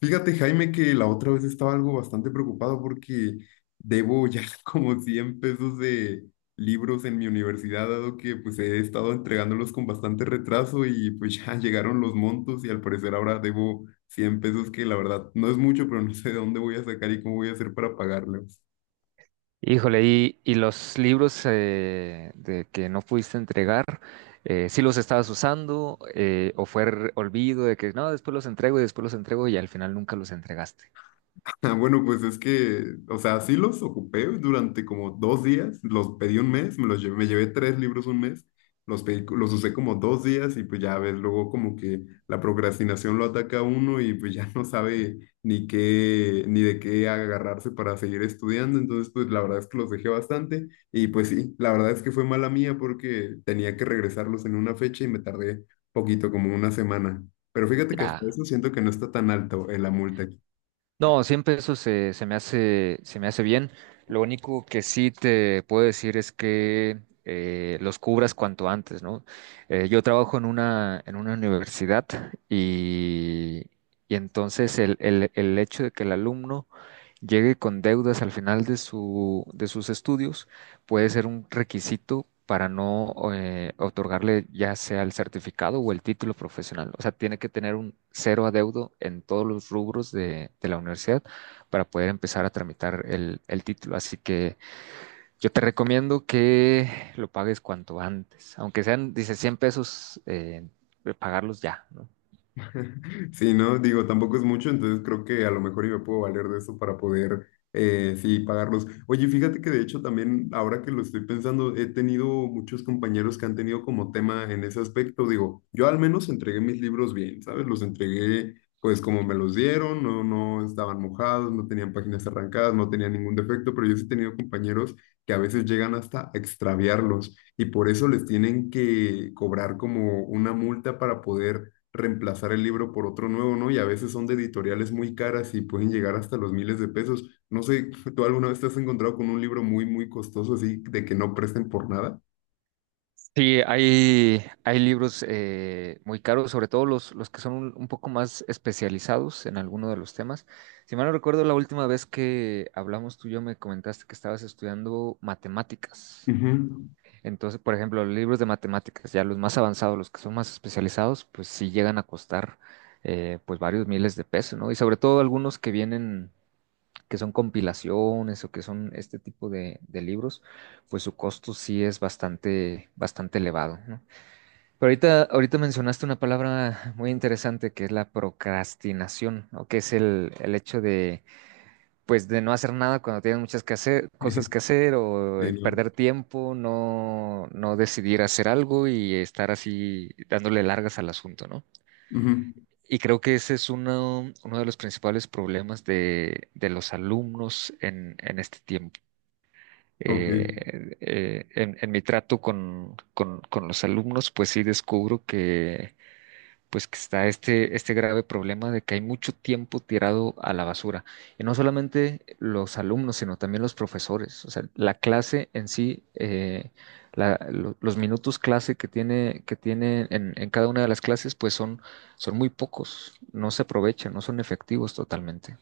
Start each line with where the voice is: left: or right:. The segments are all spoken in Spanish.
left: Fíjate, Jaime, que la otra vez estaba algo bastante preocupado porque debo ya como 100 pesos de libros en mi universidad, dado que pues he estado entregándolos con bastante retraso y pues ya llegaron los montos y al parecer ahora debo 100 pesos que la verdad no es mucho, pero no sé de dónde voy a sacar y cómo voy a hacer para pagarlos.
right: Híjole, y los libros de que no pudiste entregar, ¿sí los estabas usando o fue olvido de que no, después los entrego y después los entrego y al final nunca los entregaste?
left: Ah, bueno, pues es que, o sea, sí los ocupé durante como dos días, los pedí un mes, me los llevé, me llevé tres libros un mes, los pedí, los usé como dos días y pues ya ves, luego como que la procrastinación lo ataca a uno y pues ya no sabe ni qué, ni de qué agarrarse para seguir estudiando, entonces pues la verdad es que los dejé bastante y pues sí, la verdad es que fue mala mía porque tenía que regresarlos en una fecha y me tardé poquito, como una semana. Pero fíjate que hasta
right: Ya.
left: eso siento que no está tan alto en la multa.
right: No, siempre eso se me hace bien. Lo único que sí te puedo decir es que los cubras cuanto antes, ¿no? Yo trabajo en una universidad, y, y entonces el hecho de que el alumno llegue con deudas al final de sus estudios, puede ser un requisito para no otorgarle ya sea el certificado o el título profesional. O sea, tiene que tener un cero adeudo en todos los rubros de la universidad para poder empezar a tramitar el título. Así que yo te recomiendo que lo pagues cuanto antes, aunque sean, dice, 100 pesos, pagarlos ya, ¿no?
left: Sí, ¿no? Digo, tampoco es mucho, entonces creo que a lo mejor y me puedo valer de eso para poder, sí, pagarlos. Oye, fíjate que de hecho también, ahora que lo estoy pensando, he tenido muchos compañeros que han tenido como tema en ese aspecto. Digo, yo al menos entregué mis libros bien, ¿sabes? Los entregué pues como me los dieron, no, no estaban mojados, no tenían páginas arrancadas, no tenían ningún defecto, pero yo sí he tenido compañeros que a veces llegan hasta a extraviarlos y por eso les tienen que cobrar como una multa para poder reemplazar el libro por otro nuevo, ¿no? Y a veces son de editoriales muy caras y pueden llegar hasta los miles de pesos. No sé, ¿tú alguna vez te has encontrado con un libro muy, muy costoso así de que no presten por nada?
right: Sí, hay libros muy caros, sobre todo los que son un poco más especializados en alguno de los temas. Si mal no recuerdo, la última vez que hablamos tú y yo me comentaste que estabas estudiando matemáticas.
left: Ujú.
right: Entonces, por ejemplo, los libros de matemáticas, ya los más avanzados, los que son más especializados, pues sí llegan a costar pues varios miles de pesos, ¿no? Y sobre todo algunos que vienen, que son compilaciones o que son este tipo de libros, pues su costo sí es bastante, bastante elevado, ¿no? Pero ahorita mencionaste una palabra muy interesante que es la procrastinación, o que es el hecho pues de no hacer nada cuando tienes muchas cosas que hacer o
left: Sí, ¿no?
right: perder tiempo, no decidir hacer algo y estar así dándole largas al asunto, ¿no?
left: Ujú.
right: Y creo que ese es uno de los principales problemas de los alumnos en este tiempo.
left: Ok.
right: En mi trato con los alumnos, pues sí descubro que pues que está este grave problema de que hay mucho tiempo tirado a la basura. Y no solamente los alumnos, sino también los profesores. O sea, la clase en sí, los minutos clase que tiene en cada una de las clases, pues son muy pocos, no se aprovechan, no son efectivos totalmente.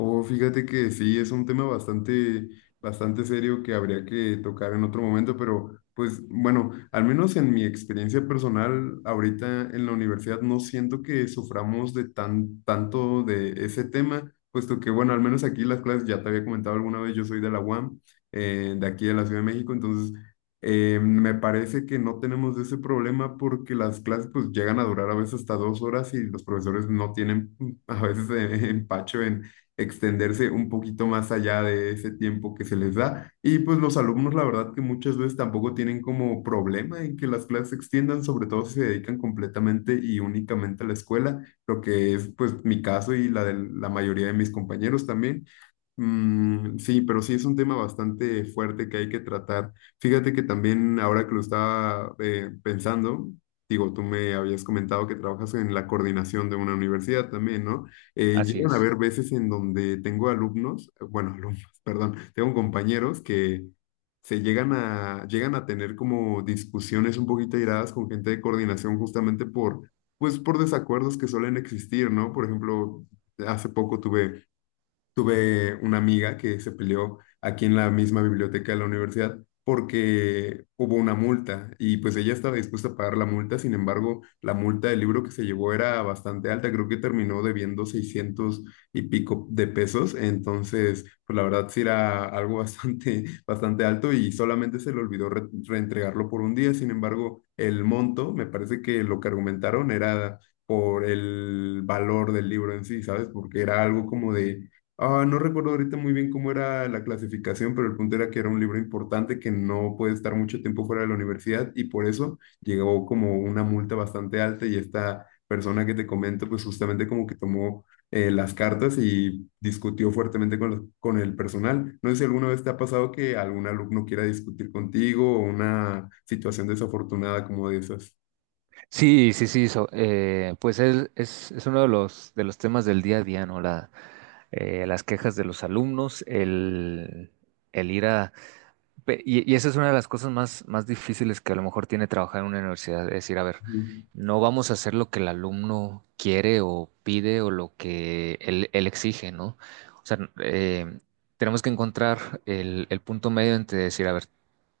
left: Oh, fíjate que sí, es un tema bastante, bastante serio que habría que tocar en otro momento, pero pues bueno, al menos en mi experiencia personal, ahorita en la universidad no siento que suframos de tan, tanto de ese tema, puesto que bueno, al menos aquí las clases, ya te había comentado alguna vez, yo soy de la UAM, de aquí de la Ciudad de México, entonces me parece que no tenemos ese problema porque las clases pues llegan a durar a veces hasta dos horas y los profesores no tienen a veces empacho extenderse un poquito más allá de ese tiempo que se les da. Y pues los alumnos, la verdad que muchas veces tampoco tienen como problema en que las clases se extiendan, sobre todo si se dedican completamente y únicamente a la escuela, lo que es pues mi caso y la de la mayoría de mis compañeros también. Mm, sí, pero sí es un tema bastante fuerte que hay que tratar. Fíjate que también ahora que lo estaba pensando, digo, tú me habías comentado que trabajas en la coordinación de una universidad también, ¿no?
right: Así
left: Llegan a
right: es.
left: haber veces en donde tengo alumnos, bueno, alumnos, perdón, tengo compañeros que llegan a tener como discusiones un poquito airadas con gente de coordinación justamente por, pues, por desacuerdos que suelen existir, ¿no? Por ejemplo, hace poco tuve una amiga que se peleó aquí en la misma biblioteca de la universidad porque hubo una multa y pues ella estaba dispuesta a pagar la multa, sin embargo, la multa del libro que se llevó era bastante alta, creo que terminó debiendo 600 y pico de pesos, entonces pues la verdad sí era algo bastante, bastante alto y solamente se le olvidó reentregarlo por un día, sin embargo, el monto, me parece que lo que argumentaron era por el valor del libro en sí, ¿sabes? Porque era algo como de... Ah, no recuerdo ahorita muy bien cómo era la clasificación, pero el punto era que era un libro importante que no puede estar mucho tiempo fuera de la universidad y por eso llegó como una multa bastante alta y esta persona que te comento pues justamente como que tomó las cartas y discutió fuertemente con, con el personal. No sé si alguna vez te ha pasado que algún alumno quiera discutir contigo o una situación desafortunada como de esas.
right: Sí, sí, sí, pues es uno de de los temas del día a día, ¿no? Las quejas de los alumnos, el ir a. Y esa es una de las cosas más difíciles que a lo mejor tiene trabajar en una universidad, es decir, a ver, no vamos a hacer lo que el alumno quiere o pide o lo que él exige, ¿no? O sea, tenemos que encontrar el punto medio entre decir, a ver,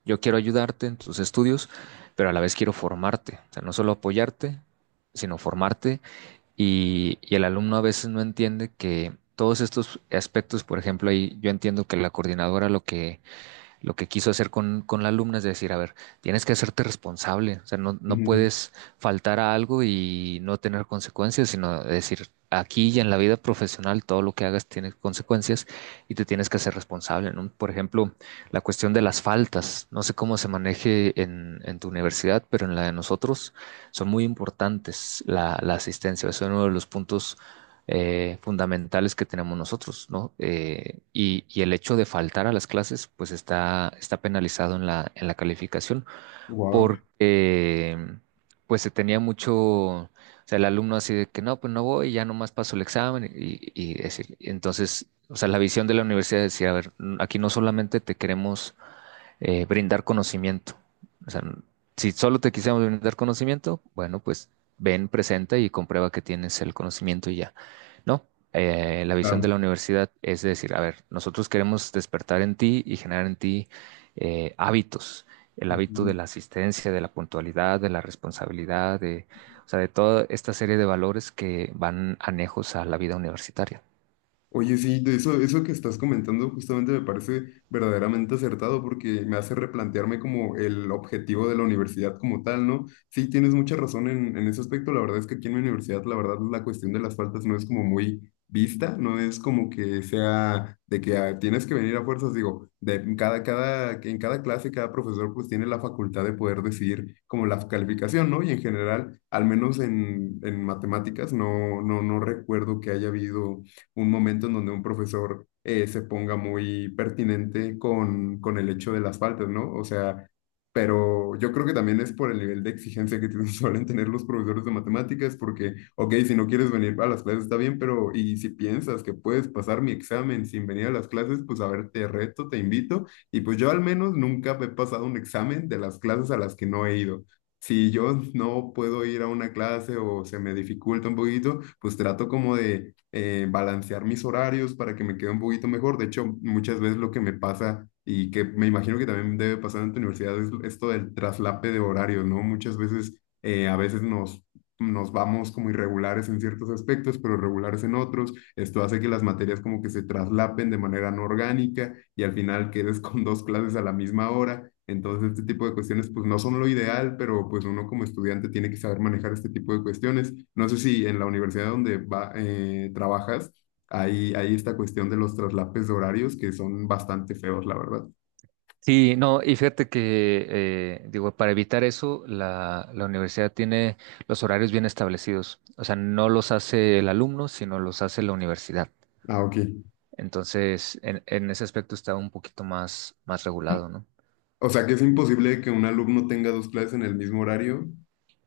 right: yo quiero ayudarte en tus estudios, pero a la vez quiero formarte, o sea, no solo apoyarte, sino formarte. Y el alumno a veces no entiende que todos estos aspectos, por ejemplo, ahí yo entiendo que la coordinadora lo que quiso hacer con la alumna es decir, a ver, tienes que hacerte responsable, o sea, no puedes faltar a algo y no tener consecuencias, sino decir, aquí y en la vida profesional todo lo que hagas tiene consecuencias y te tienes que hacer responsable, ¿no? Por ejemplo, la cuestión de las faltas, no sé cómo se maneje en tu universidad, pero en la de nosotros son muy importantes la asistencia, es uno de los puntos fundamentales que tenemos nosotros, ¿no? Y el hecho de faltar a las clases, pues está penalizado en la calificación,
left: Wow.
right: porque pues se tenía mucho, o sea, el alumno así de que no, pues no voy, ya nomás paso el examen y decir, entonces, o sea, la visión de la universidad es decir, a ver, aquí no solamente te queremos brindar conocimiento. O sea, si solo te quisiéramos brindar conocimiento, bueno, pues ven, presenta y comprueba que tienes el conocimiento y ya. No, la visión de
left: Claro.
right: la universidad es decir, a ver, nosotros queremos despertar en ti y generar en ti hábitos, el hábito de la asistencia, de la puntualidad, de la responsabilidad, o sea, de toda esta serie de valores que van anejos a la vida universitaria.
left: Oye, sí, de eso, eso que estás comentando justamente me parece verdaderamente acertado porque me hace replantearme como el objetivo de la universidad como tal, ¿no? Sí, tienes mucha razón en ese aspecto. La verdad es que aquí en mi universidad, la verdad, la cuestión de las faltas no es como muy vista, no es como que sea de que ah, tienes que venir a fuerzas, digo, de cada, cada, que en cada clase, cada profesor pues tiene la facultad de poder decidir como la calificación, ¿no? Y en general, al menos en matemáticas, no, no, no recuerdo que haya habido un momento en donde un profesor se ponga muy pertinente con el hecho de las faltas, ¿no? O sea, pero yo creo que también es por el nivel de exigencia que suelen tener los profesores de matemáticas, porque, ok, si no quieres venir a las clases está bien, pero y si piensas que puedes pasar mi examen sin venir a las clases, pues a ver, te reto, te invito, y pues yo al menos nunca he pasado un examen de las clases a las que no he ido. Si yo no puedo ir a una clase o se me dificulta un poquito, pues trato como de balancear mis horarios para que me quede un poquito mejor. De hecho, muchas veces lo que me pasa y que me imagino que también debe pasar en tu universidad es esto del traslape de horarios, ¿no? Muchas veces, a veces nos vamos como irregulares en ciertos aspectos, pero regulares en otros. Esto hace que las materias como que se traslapen de manera no orgánica y al final quedes con dos clases a la misma hora. Entonces, este tipo de cuestiones pues no son lo ideal, pero pues uno como estudiante tiene que saber manejar este tipo de cuestiones. No sé si en la universidad donde va, trabajas hay esta cuestión de los traslapes de horarios que son bastante feos, la verdad.
right: Sí, no, y fíjate que, digo, para evitar eso, la universidad tiene los horarios bien establecidos. O sea, no los hace el alumno, sino los hace la universidad.
left: Ah, ok.
right: Entonces, en ese aspecto está un poquito más regulado, ¿no?
left: O sea, que es imposible que un alumno tenga dos clases en el mismo horario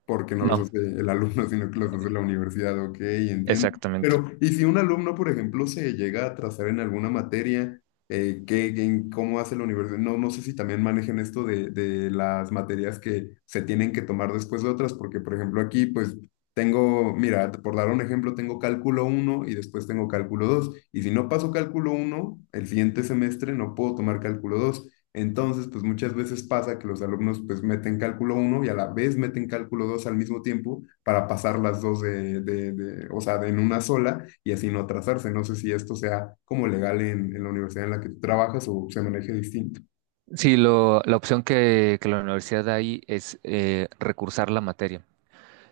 left: porque no los
right: No,
left: hace el alumno, sino que los hace la universidad, ok, entiendo.
right: exactamente.
left: Pero, ¿y si un alumno, por ejemplo, se llega a atrasar en alguna materia, ¿qué, en cómo hace la universidad? No, no sé si también manejen esto de las materias que se tienen que tomar después de otras, porque, por ejemplo, aquí, pues, tengo, mira, por dar un ejemplo, tengo cálculo uno y después tengo cálculo 2 y si no paso cálculo uno el siguiente semestre no puedo tomar cálculo dos, entonces, pues muchas veces pasa que los alumnos pues meten cálculo uno y a la vez meten cálculo 2 al mismo tiempo para pasar las dos de, o sea, de en una sola y así no atrasarse. No sé si esto sea como legal en la universidad en la que tú trabajas o se maneje distinto.
right: Sí, la opción que la universidad da ahí es recursar la materia.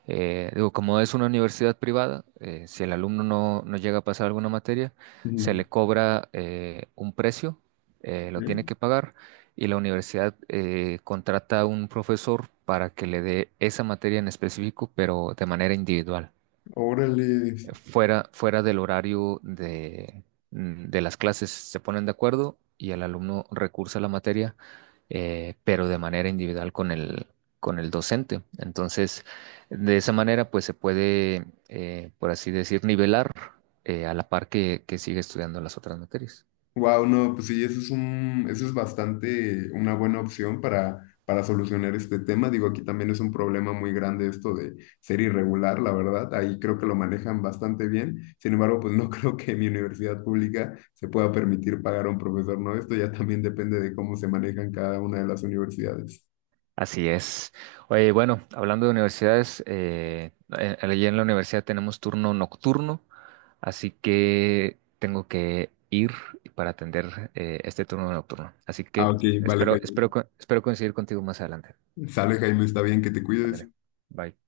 right: Digo, como es una universidad privada, si el alumno no llega a pasar alguna materia, se
left: Ujú.
right: le cobra un precio, lo tiene
left: Ok.
right: que pagar y la universidad contrata a un profesor para que le dé esa materia en específico, pero de manera individual
left: Órale.
right: fuera del horario de las clases. Se ponen de acuerdo y el alumno recursa a la materia, pero de manera individual con el docente. Entonces, de esa manera, pues se puede, por así decir, nivelar a la par que sigue estudiando las otras materias.
left: Wow, no, pues sí, eso es un, eso es bastante una buena opción para solucionar este tema. Digo, aquí también es un problema muy grande esto de ser irregular, la verdad. Ahí creo que lo manejan bastante bien. Sin embargo, pues no creo que mi universidad pública se pueda permitir pagar a un profesor, ¿no? Esto ya también depende de cómo se manejan cada una de las universidades.
right: Así es. Oye, bueno, hablando de universidades, allí en la universidad tenemos turno nocturno, así que tengo que ir para atender este turno nocturno. Así
left: Ah,
right: que
left: ok, vale,
right: espero, espero,
left: Jaime.
right: co- espero coincidir contigo más adelante.
left: Sale, Jaime, está bien que te cuides.
right: Ándale. Bye.